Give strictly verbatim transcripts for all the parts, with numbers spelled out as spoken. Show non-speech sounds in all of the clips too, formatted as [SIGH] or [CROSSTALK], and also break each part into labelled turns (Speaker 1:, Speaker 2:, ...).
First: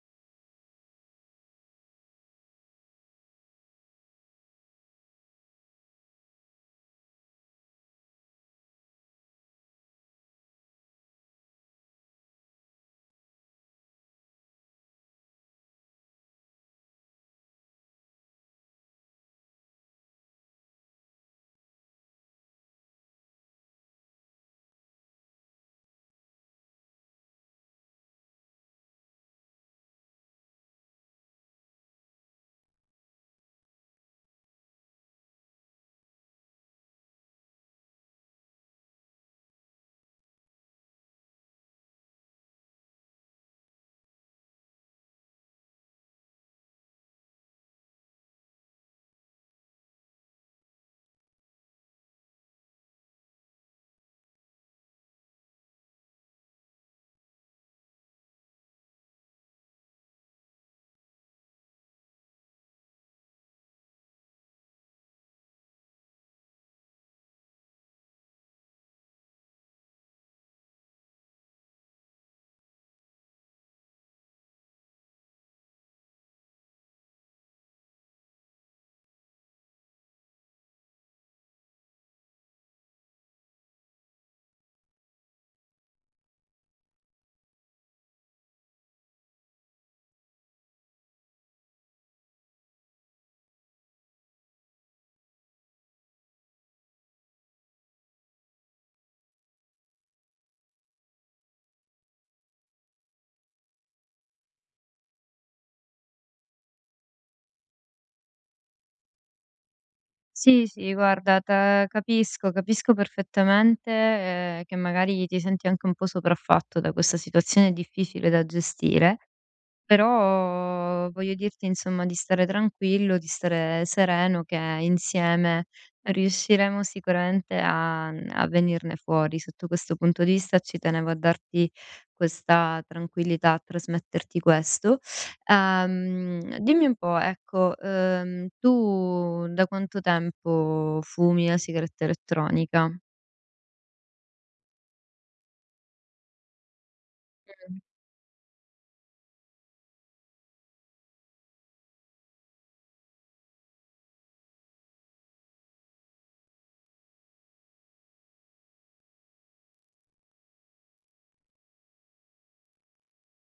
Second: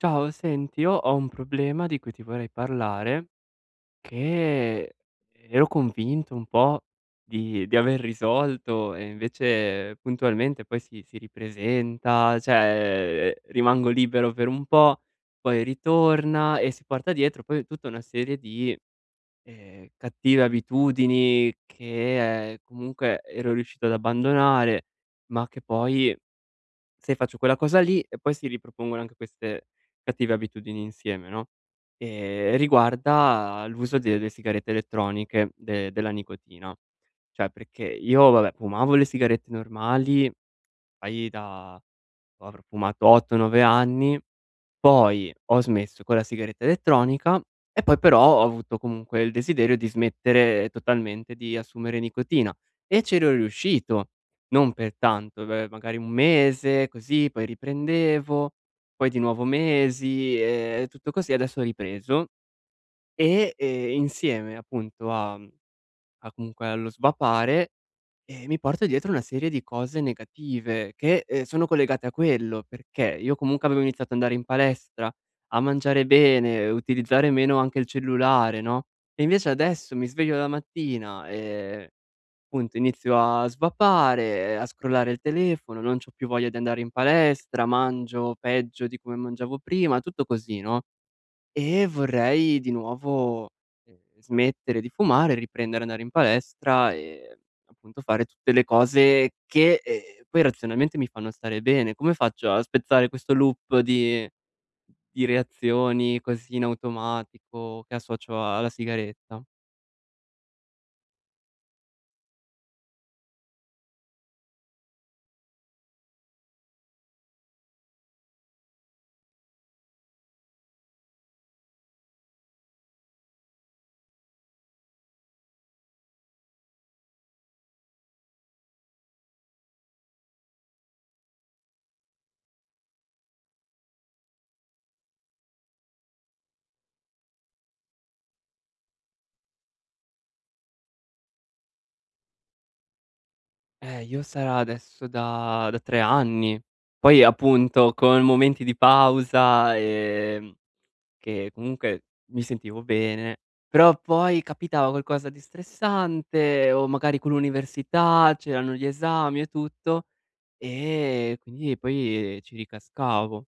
Speaker 1: Ciao, senti, io ho un problema di cui ti vorrei parlare, che ero convinto un po' di di aver risolto e invece puntualmente poi si si ripresenta, cioè eh, rimango libero per un po', poi ritorna e si porta dietro poi tutta una serie di, ehm, cattive abitudini che eh, comunque ero riuscito ad abbandonare, ma che poi se faccio quella cosa lì e poi si ripropongono anche queste cattive abitudini insieme, no, ehm, riguarda l'uso de delle sigarette elettroniche, de della nicotina. Cioè perché io vabbè fumavo le sigarette normali fai da boh, avrò fumato otto, nove anni, poi ho smesso con la sigaretta elettronica e poi però ho avuto comunque il desiderio di smettere totalmente di assumere nicotina e c'ero riuscito, non per tanto, beh, magari un mese così, poi riprendevo, poi di nuovo mesi e tutto così. Adesso ho ripreso e, ehm, insieme appunto a a comunque allo sbapare, e mi porto dietro una serie di cose negative che, ehm, sono collegate a quello, perché io comunque avevo iniziato ad andare in palestra, a mangiare bene, utilizzare meno anche il cellulare, no, e invece adesso mi sveglio la mattina e appunto inizio a sbapare, a scrollare il telefono, non c'ho più voglia di andare in palestra, mangio peggio di come mangiavo prima, tutto così, no? E vorrei di nuovo, ehm, smettere di fumare, riprendere ad andare in palestra e appunto fare tutte le cose che, ehm, poi razionalmente mi fanno stare bene. Come faccio a spezzare questo loop di di reazioni così in automatico che associo alla sigaretta?
Speaker 2: Sì, sì, guarda, te capisco, capisco perfettamente, ehm, che magari ti senti anche un po' sopraffatto da questa situazione difficile da gestire, però voglio dirti insomma di stare tranquillo, di stare sereno che insieme riusciremo sicuramente a mhmm, a venirne fuori. Sotto questo punto di vista ci tenevo a darti questa tranquillità, a trasmetterti questo. Ehm, dimmi un po', ecco, ehm, tu da quanto tempo fumi la sigaretta elettronica?
Speaker 1: Eh, io sarà adesso da da tre anni. Poi
Speaker 2: Mh.
Speaker 1: appunto con momenti di pausa, ehm che comunque mi sentivo bene, però poi capitava qualcosa di stressante o magari con l'università, c'erano gli esami e tutto, e quindi poi ci ricascavo.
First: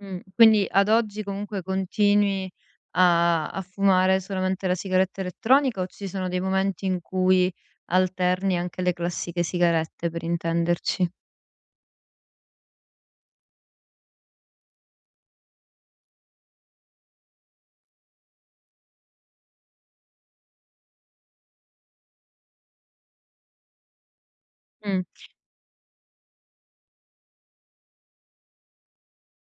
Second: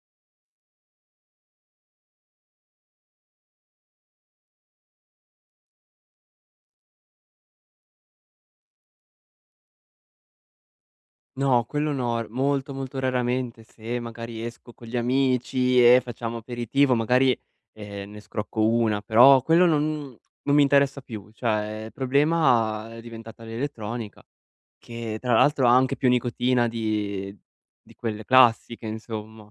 Speaker 2: Mh, quindi ad oggi comunque continui a a fumare solamente la sigaretta elettronica o ci sono dei momenti in cui alterni anche le classiche sigarette, per intenderci?
Speaker 1: No, quello no, r molto, molto raramente se magari esco con gli amici e facciamo aperitivo, magari, ehm, ne scrocco una, però quello non non mi interessa più, cioè il problema è diventata l'elettronica.
Speaker 2: Mh,
Speaker 1: Che tra l'altro ha anche più nicotina di di quelle classiche insomma.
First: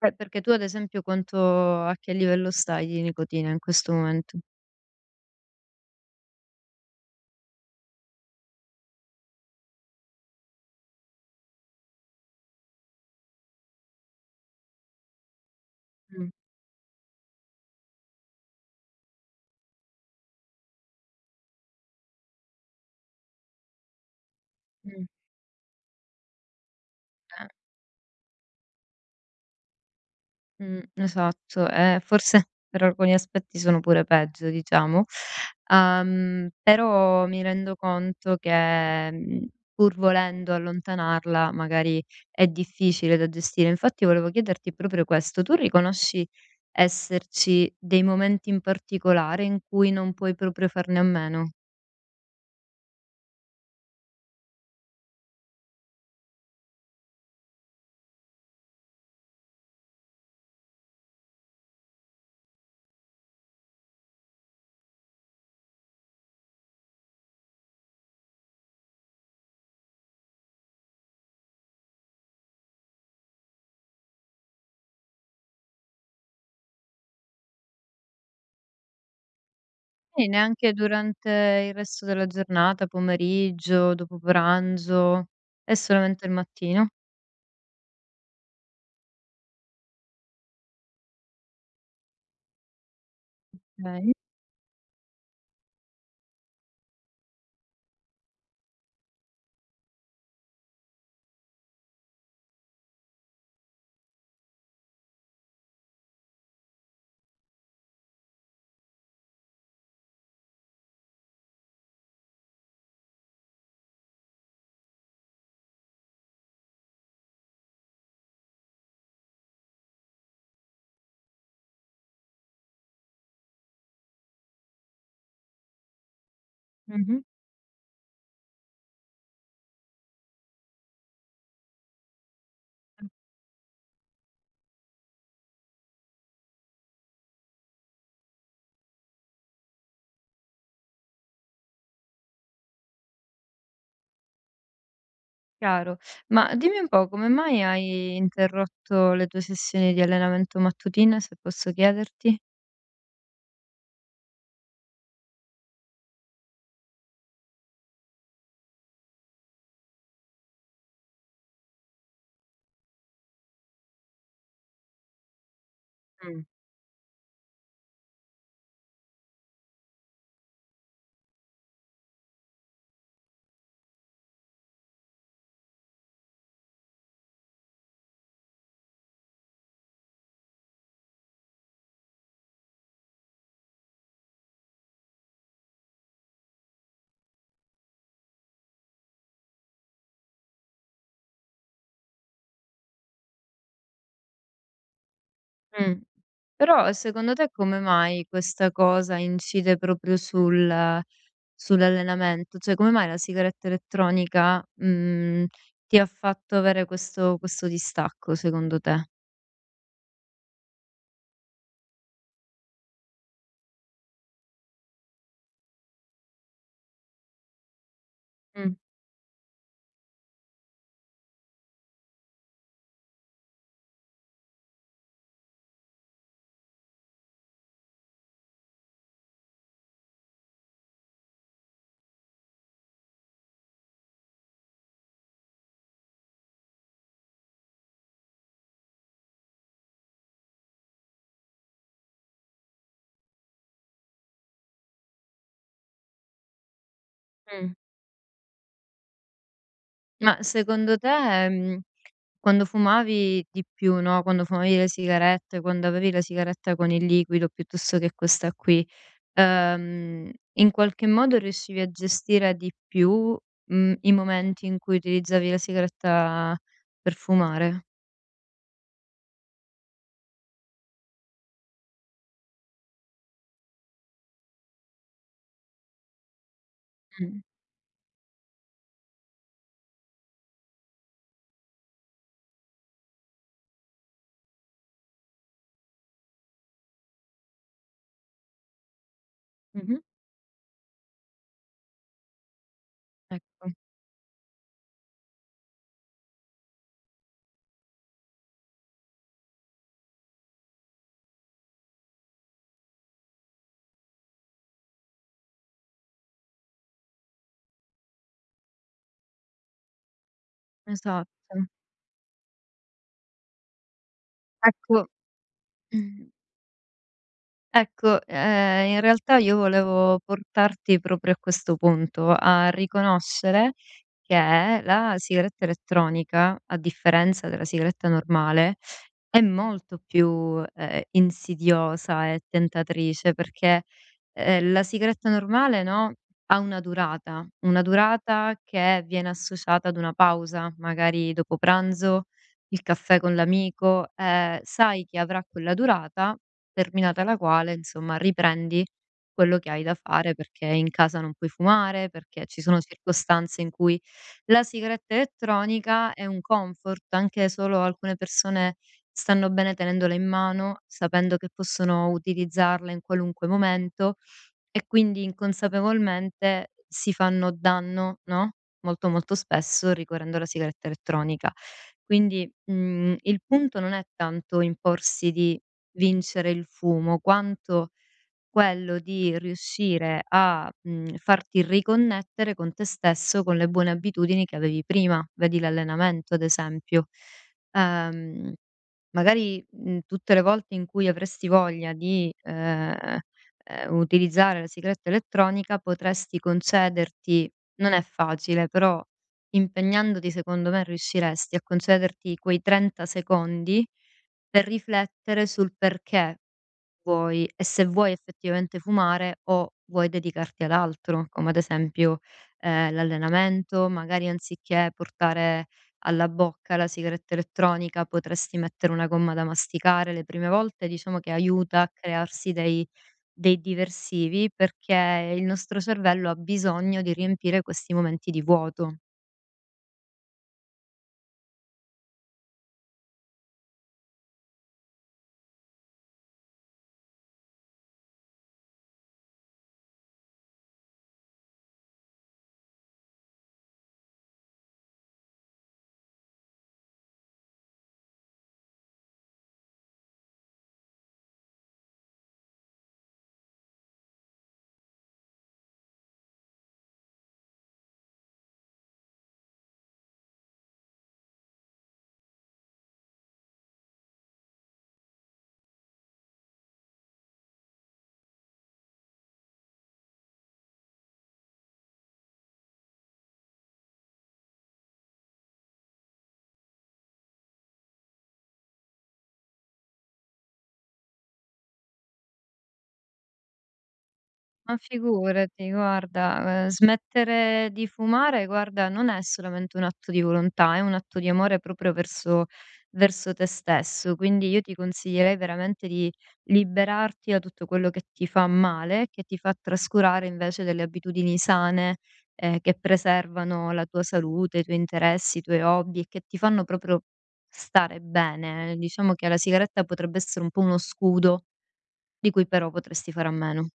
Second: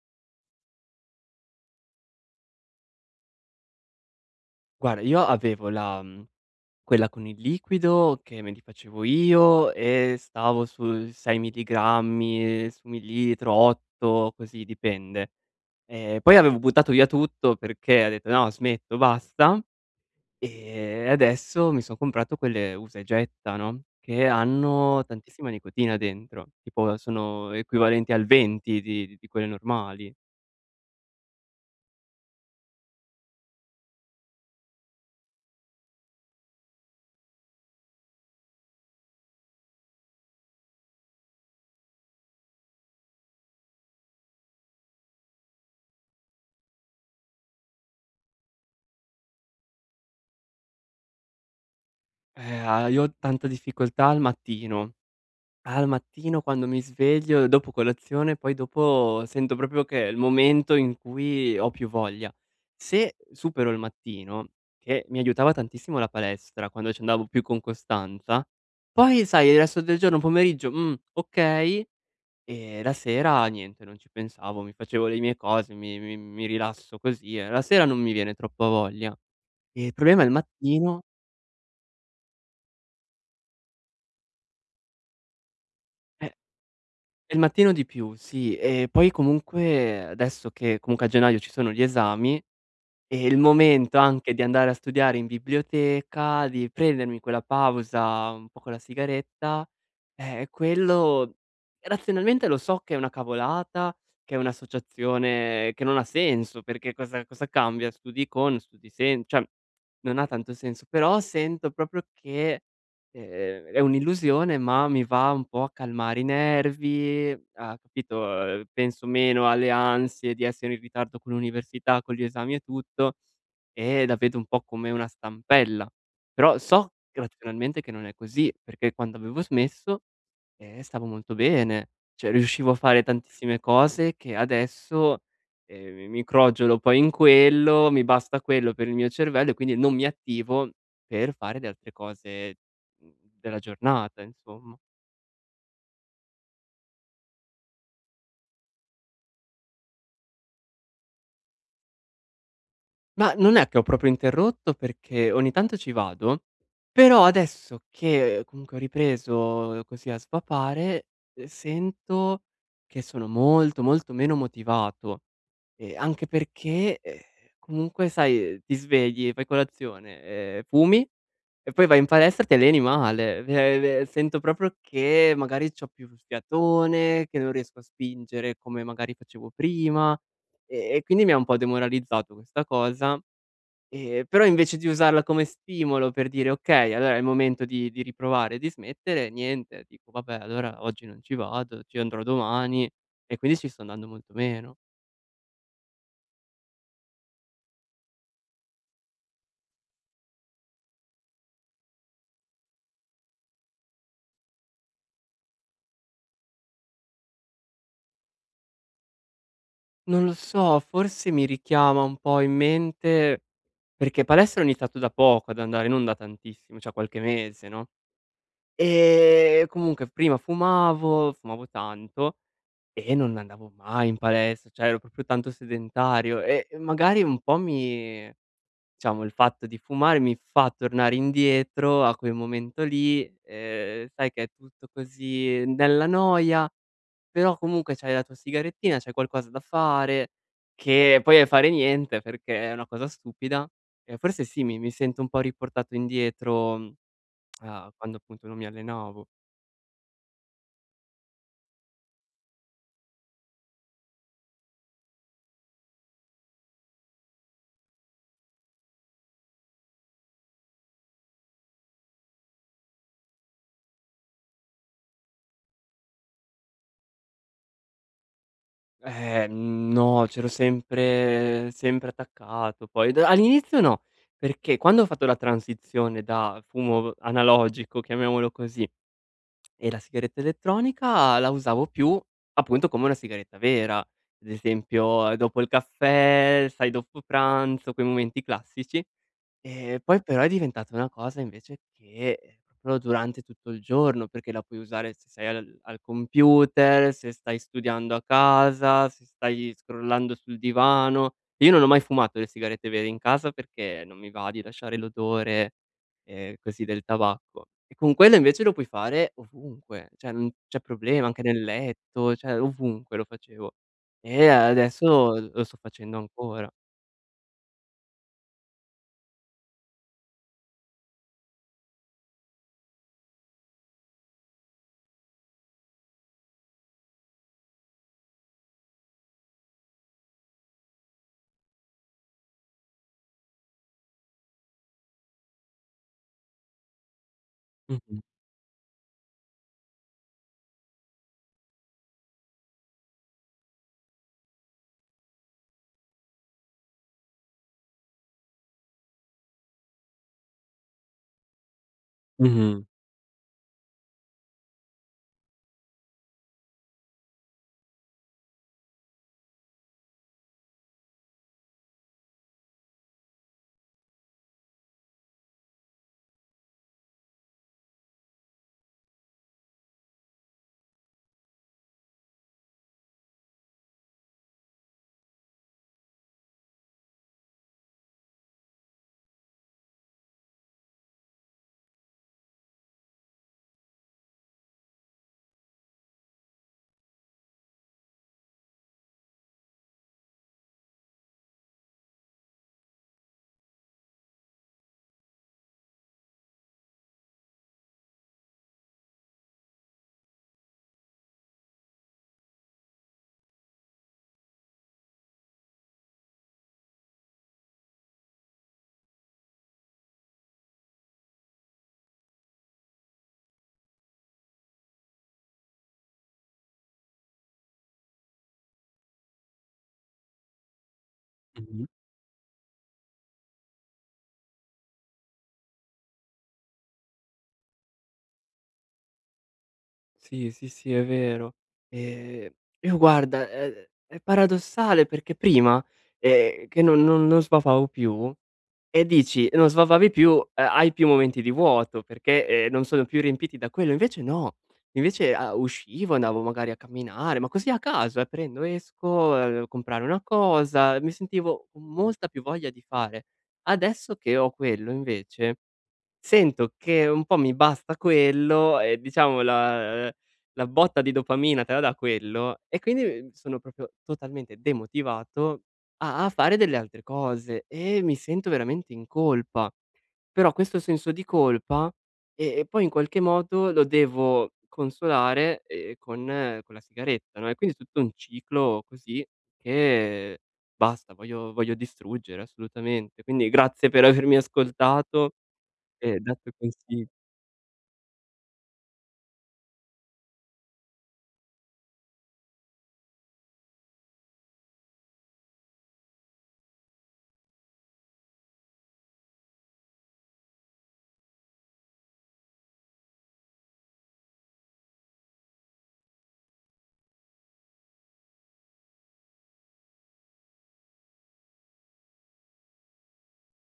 Speaker 2: eh, perché tu ad esempio quanto a che livello stai di nicotina in questo momento?
Speaker 1: Guarda io avevo la mhmm, quella con il liquido che me li facevo io e stavo sui sei milligrammi su millilitro, otto, così dipende. Ehm,
Speaker 2: Mh,
Speaker 1: poi avevo buttato via tutto perché ho detto: "No smetto, basta". E adesso mi son comprato quelle usa e getta, no, che hanno
Speaker 2: mh.
Speaker 1: tantissima nicotina dentro, tipo sono equivalenti al venti di di quelle normali.
Speaker 2: Mh, esatto. Eh, forse per alcuni aspetti sono pure peggio, diciamo. Uhm, però mi rendo conto che, mhmm, pur volendo allontanarla, magari è difficile da gestire. Infatti volevo chiederti proprio questo: tu riconosci esserci dei momenti in particolare in cui non puoi proprio farne a meno?
Speaker 1: Eh, a io ho tanta difficoltà al mattino. Al mattino quando mi sveglio, dopo colazione, poi dopo sento proprio che è il momento in cui ho più voglia. Se supero il mattino, che mi aiutava tantissimo la palestra quando ci andavo più con costanza, poi sai il resto del giorno, pomeriggio: "Mh, okay", e la sera niente, non ci pensavo, mi facevo le mie cose, mi mi mi rilasso così e la sera non mi viene troppa voglia. E il problema è
Speaker 2: E
Speaker 1: il
Speaker 2: neanche
Speaker 1: mattino
Speaker 2: durante il resto della giornata, pomeriggio, dopo pranzo? È solamente il
Speaker 1: eh.
Speaker 2: mattino?
Speaker 1: Il mattino di più, sì. E poi comunque adesso che comunque a gennaio ci sono gli esami, è il momento
Speaker 2: Okay.
Speaker 1: anche di andare a studiare in biblioteca, di prendermi quella pausa un po' con la sigaretta eh, quello razionalmente lo so che è una cavolata, che è un'associazione che non ha senso, perché cosa cosa cambia? Studi con, studi sen cioè non ha tanto senso, però sento proprio che, ehm, è un'illusione, ma mi va un po' a calmare i nervi, a capito, uhm, penso meno alle ansie di essere in ritardo con l'università, con gli esami e tutto, e la vedo un po' come una stampella. Però so
Speaker 2: Mh-mh.
Speaker 1: razionalmente che non è così, perché quando avevo smesso eh, stavo molto bene, cioè riuscivo a fare tantissime cose che adesso, ehm, mi mi crogiolo poi in quello, mi basta quello per il mio cervello e quindi non mi attivo per fare le altre cose, mhmm, della giornata, insomma.
Speaker 2: Chiaro. Ma dimmi un po' come mai hai interrotto le tue sessioni di allenamento mattutine, se posso chiederti?
Speaker 1: Ma non è che ho proprio interrotto perché ogni tanto ci vado, però adesso che eh, comunque ho ripreso così a svapare, ehm, sento che sono molto, molto meno motivato. Ehm, anche
Speaker 2: Mh.
Speaker 1: perché, ehm, comunque sai, ehm, ti svegli, fai colazione, ehm, fumi e poi vai in palestra e ti alleni male. Ve ve Sento proprio che magari c'ho più fiatone, che non riesco a spingere come magari facevo prima, e e quindi mi ha un po' demoralizzato questa cosa. Ehm, però invece di usarla come stimolo per dire: "Okay, allora è il momento di di riprovare e di smettere", niente, dico: "Vabbè, allora oggi non ci vado, ci andrò domani", e quindi ci sto andando molto meno.
Speaker 2: Mh. Però secondo te come mai questa cosa incide proprio sul sull'allenamento? Cioè come mai la sigaretta elettronica, mhmm, ti ha fatto avere questo questo distacco secondo te?
Speaker 1: Non lo so, forse mi richiama un po' in mente perché palestra ho iniziato da poco ad andare, non da tantissimo, cioè qualche mese, no,
Speaker 2: Mh.
Speaker 1: ehm, comunque prima fumavo, fumavo tanto e non andavo mai in palestra, cioè ero proprio tanto sedentario e e magari un po' mi diciamo il fatto di fumare mi fa tornare indietro a quel momento lì, ehm, sai che è tutto così nella noia però comunque c'hai la tua sigarettina, c'hai qualcosa da fare, che poi è fare niente perché è una cosa stupida. E forse sì, mi mi sento un po' riportato indietro, mhmm, a quando appunto non mi allenavo.
Speaker 2: Ma secondo te, mhmm, quando fumavi di più, no, quando fumavi le sigarette, quando avevi la sigaretta con il liquido piuttosto che questa qui, ehm, in qualche modo riuscivi a gestire di più, mhmm, i momenti in cui utilizzavi la sigaretta per fumare?
Speaker 1: Eh, no, c'ero sempre sempre attaccato poi. D All'inizio no, perché quando ho fatto la transizione da fumo
Speaker 2: Mh.
Speaker 1: analogico, chiamiamolo così. E la sigaretta elettronica la usavo più, appunto, come una sigaretta vera. Ad esempio, eh, dopo il caffè, sai, dopo pranzo, quei momenti classici. Ehm,
Speaker 2: Mh-mh.
Speaker 1: poi però è diventata una cosa invece che, ehm, proprio durante
Speaker 2: Ecco,
Speaker 1: tutto il giorno, perché la puoi usare se sei al al computer, se stai studiando a casa, se stai scrollando sul divano. Io non ho mai fumato le sigarette vere in casa perché non mi va di lasciare l'odore, ehm, così del tabacco. E con quello invece lo puoi fare ovunque, cioè non c'è problema, anche nel
Speaker 2: esatto.
Speaker 1: letto, cioè ovunque lo facevo. E
Speaker 2: Ecco
Speaker 1: adesso lo sto facendo
Speaker 2: [CLEARS THROAT]
Speaker 1: ancora.
Speaker 2: Ecco, ehm, in realtà io volevo portarti proprio a questo punto, a riconoscere che la sigaretta elettronica, a differenza della sigaretta normale, è molto più, ehm, insidiosa e tentatrice perché, ehm, la sigaretta normale, no, ha una durata, una
Speaker 1: Mh-mh.
Speaker 2: durata che viene associata ad una pausa, magari dopo pranzo, il caffè con l'amico, ehm, sai che avrà quella durata, terminata la quale insomma riprendi quello che hai da fare, perché in casa non puoi fumare, perché ci sono
Speaker 1: Mh-mh,
Speaker 2: circostanze in cui la sigaretta elettronica è un comfort, anche solo alcune persone stanno bene tenendola in mano, sapendo che possono utilizzarla in qualunque momento, e quindi inconsapevolmente si fanno danno, no, molto, molto spesso ricorrendo alla sigaretta elettronica. Quindi, mhmm, il punto non è tanto imporsi di vincere il fumo, quanto quello di riuscire a, mhmm, farti riconnettere con te stesso, con le buone abitudini che avevi prima, vedi l'allenamento ad esempio. Ehm, Magari, mhmm, tutte le volte in cui avresti voglia di, ehm ehm, utilizzare la sigaretta elettronica potresti concederti, non è facile, però impegnandoti secondo me riusciresti a concederti quei trenta secondi per riflettere sul perché vuoi e se vuoi effettivamente fumare o vuoi dedicarti ad altro, come ad esempio, ehm, l'allenamento, magari anziché portare alla bocca la sigaretta elettronica, potresti mettere una gomma da masticare. Le prime volte diciamo che aiuta
Speaker 1: mh-mh.
Speaker 2: a crearsi dei dei diversivi, perché il nostro cervello ha bisogno di riempire questi momenti di vuoto.
Speaker 1: Sì, sì, sì, è vero. Ehm, io guarda, ehm, è paradossale perché prima, ehm, che non non non sbavavo più e dici: "Non sbavavi più", ehm, hai più momenti di vuoto perché, ehm, non sono più riempiti da quello, invece no. Invece, a uscivo, andavo magari a camminare, ma così a caso, eh, prendo, esco, ehm, comprare una cosa, mi sentivo con molta più voglia di fare. Adesso che ho quello invece sento che un po' mi basta quello e diciamo la ehm, la botta di dopamina te la dà quello e quindi, uhm, sono proprio totalmente demotivato a a fare delle altre cose e mi sento veramente in colpa. Però questo senso di colpa, e e poi in qualche modo lo devo consolare, ehm, con con la sigaretta, no, e quindi tutto un ciclo così che basta, voglio voglio distruggere assolutamente. Quindi grazie per avermi
Speaker 2: Ma
Speaker 1: ascoltato
Speaker 2: figurati,
Speaker 1: eh, dato
Speaker 2: guarda, ehm,
Speaker 1: consi
Speaker 2: smettere di fumare, guarda, non è solamente un atto di volontà, è un atto di amore proprio verso verso te stesso. Quindi io ti consiglierei veramente di liberarti da tutto quello che ti fa male, che ti fa trascurare invece delle abitudini sane, ehm, che preservano la tua salute, i tuoi interessi, i tuoi hobby e che ti fanno proprio stare bene. Eh, Diciamo che la sigaretta potrebbe essere un po' uno scudo, di cui però potresti fare a meno.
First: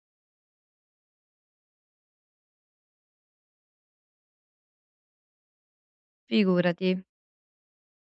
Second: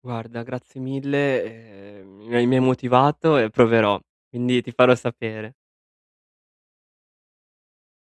Speaker 1: guarda grazie mille, ehm, mi hai mi hai motivato e proverò, quindi ti farò sapere.
Speaker 2: Figurati.